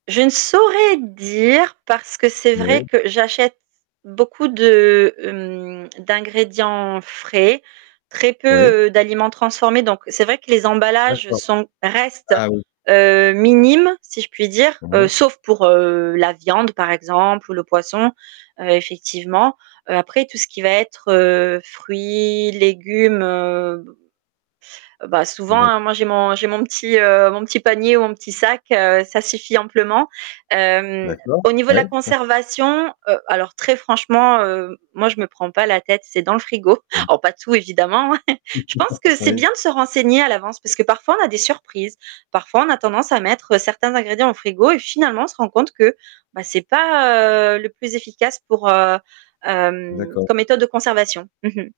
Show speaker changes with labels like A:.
A: Je ne saurais dire, parce que c'est
B: Ouais.
A: vrai que j'achète beaucoup de, hem, d'ingrédients frais, très
B: Oui.
A: peu, heu, d'aliments transformés, donc c'est vrai que les emballages
B: D'accord.
A: sont restent,
B: Ah oui.
A: heu, minimes, si je puis dire, heu,
B: Pardon.
A: sauf pour, heu, la viande par exemple ou le poisson, heu, effectivement. Heu, après tout ce qui va être, heu, fruits, légumes, heu, b heu, bah souvent, hein,
B: D'accord.
A: moi j'ai mon j'ai mon petit, heu, mon petit panier ou mon petit sac, heu, ça suffit amplement. Hem,
B: D'accord.
A: au niveau de
B: Ouais.
A: la conservation, heu, alors très franchement, heu, moi je me prends pas la tête, c'est dans le frigo.
B: Mmh.
A: Alors pas tout évidemment, hein. Je pense que c'est
B: Ouais.
A: bien de se renseigner à l'avance, parce que parfois on a des surprises. Parfois on a tendance à mettre certains ingrédients au frigo et finalement on se rend compte que, bah, c'est pas, heu, le plus efficace pour, heu, hem,
B: D'accord.
A: comme méthode de conservation. Mmh mh.